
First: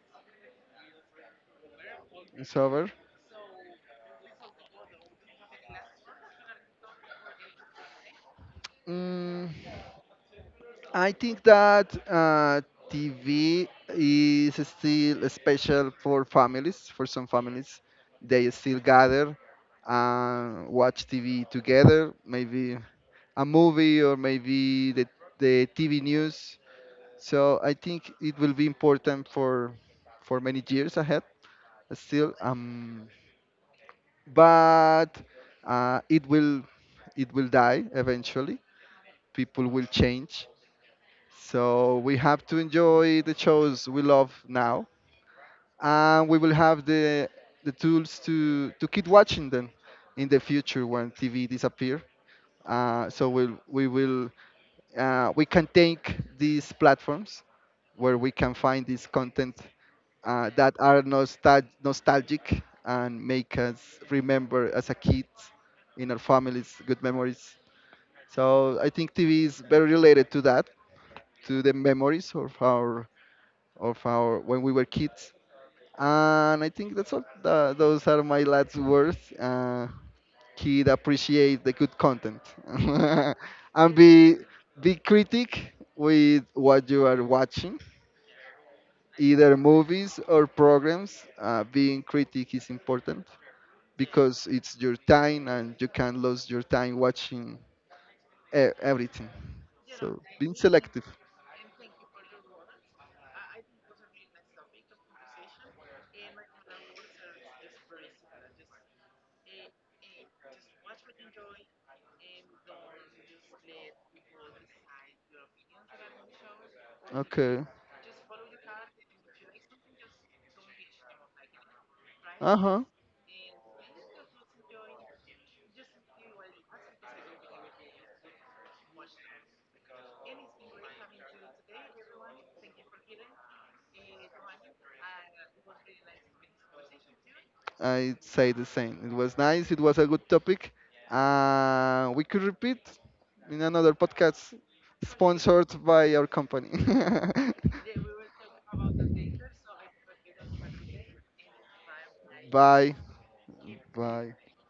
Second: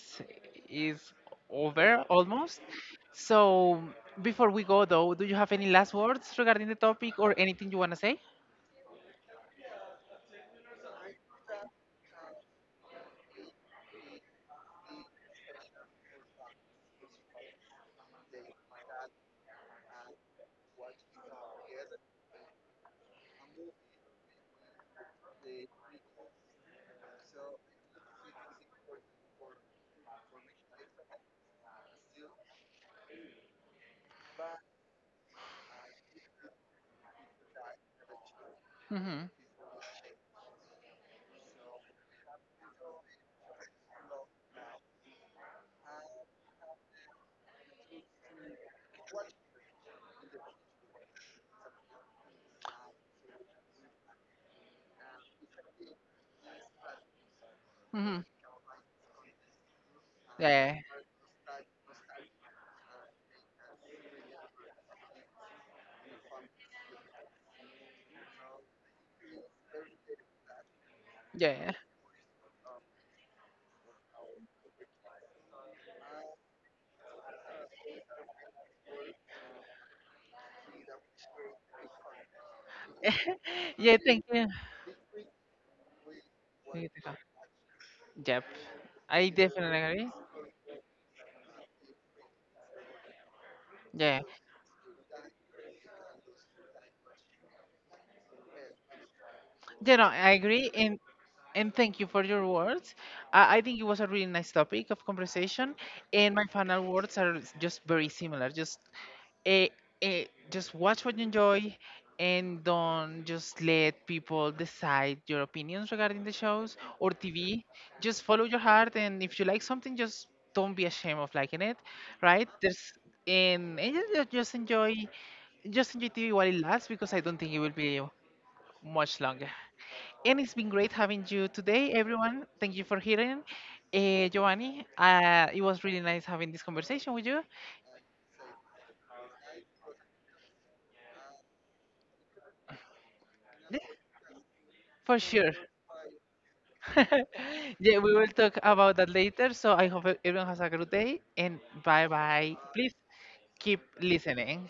Speaker 1: is over
Speaker 2: It's
Speaker 1: almost,
Speaker 2: over.
Speaker 1: so before we go though, do you have any last words regarding the topic or anything you want to say?
Speaker 2: Mm, I think that TV is still special for families. For some families, they still gather and watch TV together. Maybe a movie, or maybe the TV news. So I think it will be important for many years ahead still. But it will, it will die eventually.
Speaker 1: Mm-hmm.
Speaker 2: People will change. So we have to enjoy the shows we love now, and we will have the tools to keep watching them in the future when TV disappear. So we'll, we will we can take these platforms where
Speaker 1: Mm-hmm.
Speaker 2: we can find this content that
Speaker 1: Yeah,
Speaker 2: are nostalgic and make us remember as a kid in our families good memories. So I think TV is very related to that, to
Speaker 1: yeah.
Speaker 2: the memories of our when we were kids. And I think that's all. Those are my last words. He'd appreciate the good content, and
Speaker 1: Yeah, thank you.
Speaker 2: be critic with
Speaker 1: Thank
Speaker 2: what
Speaker 1: you,
Speaker 2: you
Speaker 1: Tekka.
Speaker 2: are watching,
Speaker 1: Yep, I
Speaker 2: either
Speaker 1: definitely agree.
Speaker 2: movies or programs. Being critic is important
Speaker 1: Yeah.
Speaker 2: because it's your time, and you can lose your time watching everything.
Speaker 1: You know,
Speaker 2: So
Speaker 1: I
Speaker 2: being
Speaker 1: agree,
Speaker 2: selective,
Speaker 1: and thank you for your words. I think it was a really nice topic of conversation, and my final words are just very similar. Just eh, eh, just watch what you enjoy, and don't just let people decide your opinions regarding the shows or
Speaker 2: okay,
Speaker 1: TV. Just follow your heart, and if you like something, just don't be ashamed of liking it, right?
Speaker 2: uh-huh.
Speaker 1: There's And, just enjoy TV while it lasts, because I don't think it will be much longer. And it's been great having you today, everyone. Thank you for hearing. Giovanni, it was really nice having this conversation with you.
Speaker 2: I'd say the same. It was nice. It was a good topic. We could repeat in
Speaker 1: Yeah,
Speaker 2: another podcast
Speaker 1: for sure.
Speaker 2: sponsored by our company.
Speaker 1: Yeah, we will talk about that later. So I hope everyone has a good day, and bye bye. Please
Speaker 2: Bye.
Speaker 1: keep
Speaker 2: Bye.
Speaker 1: listening.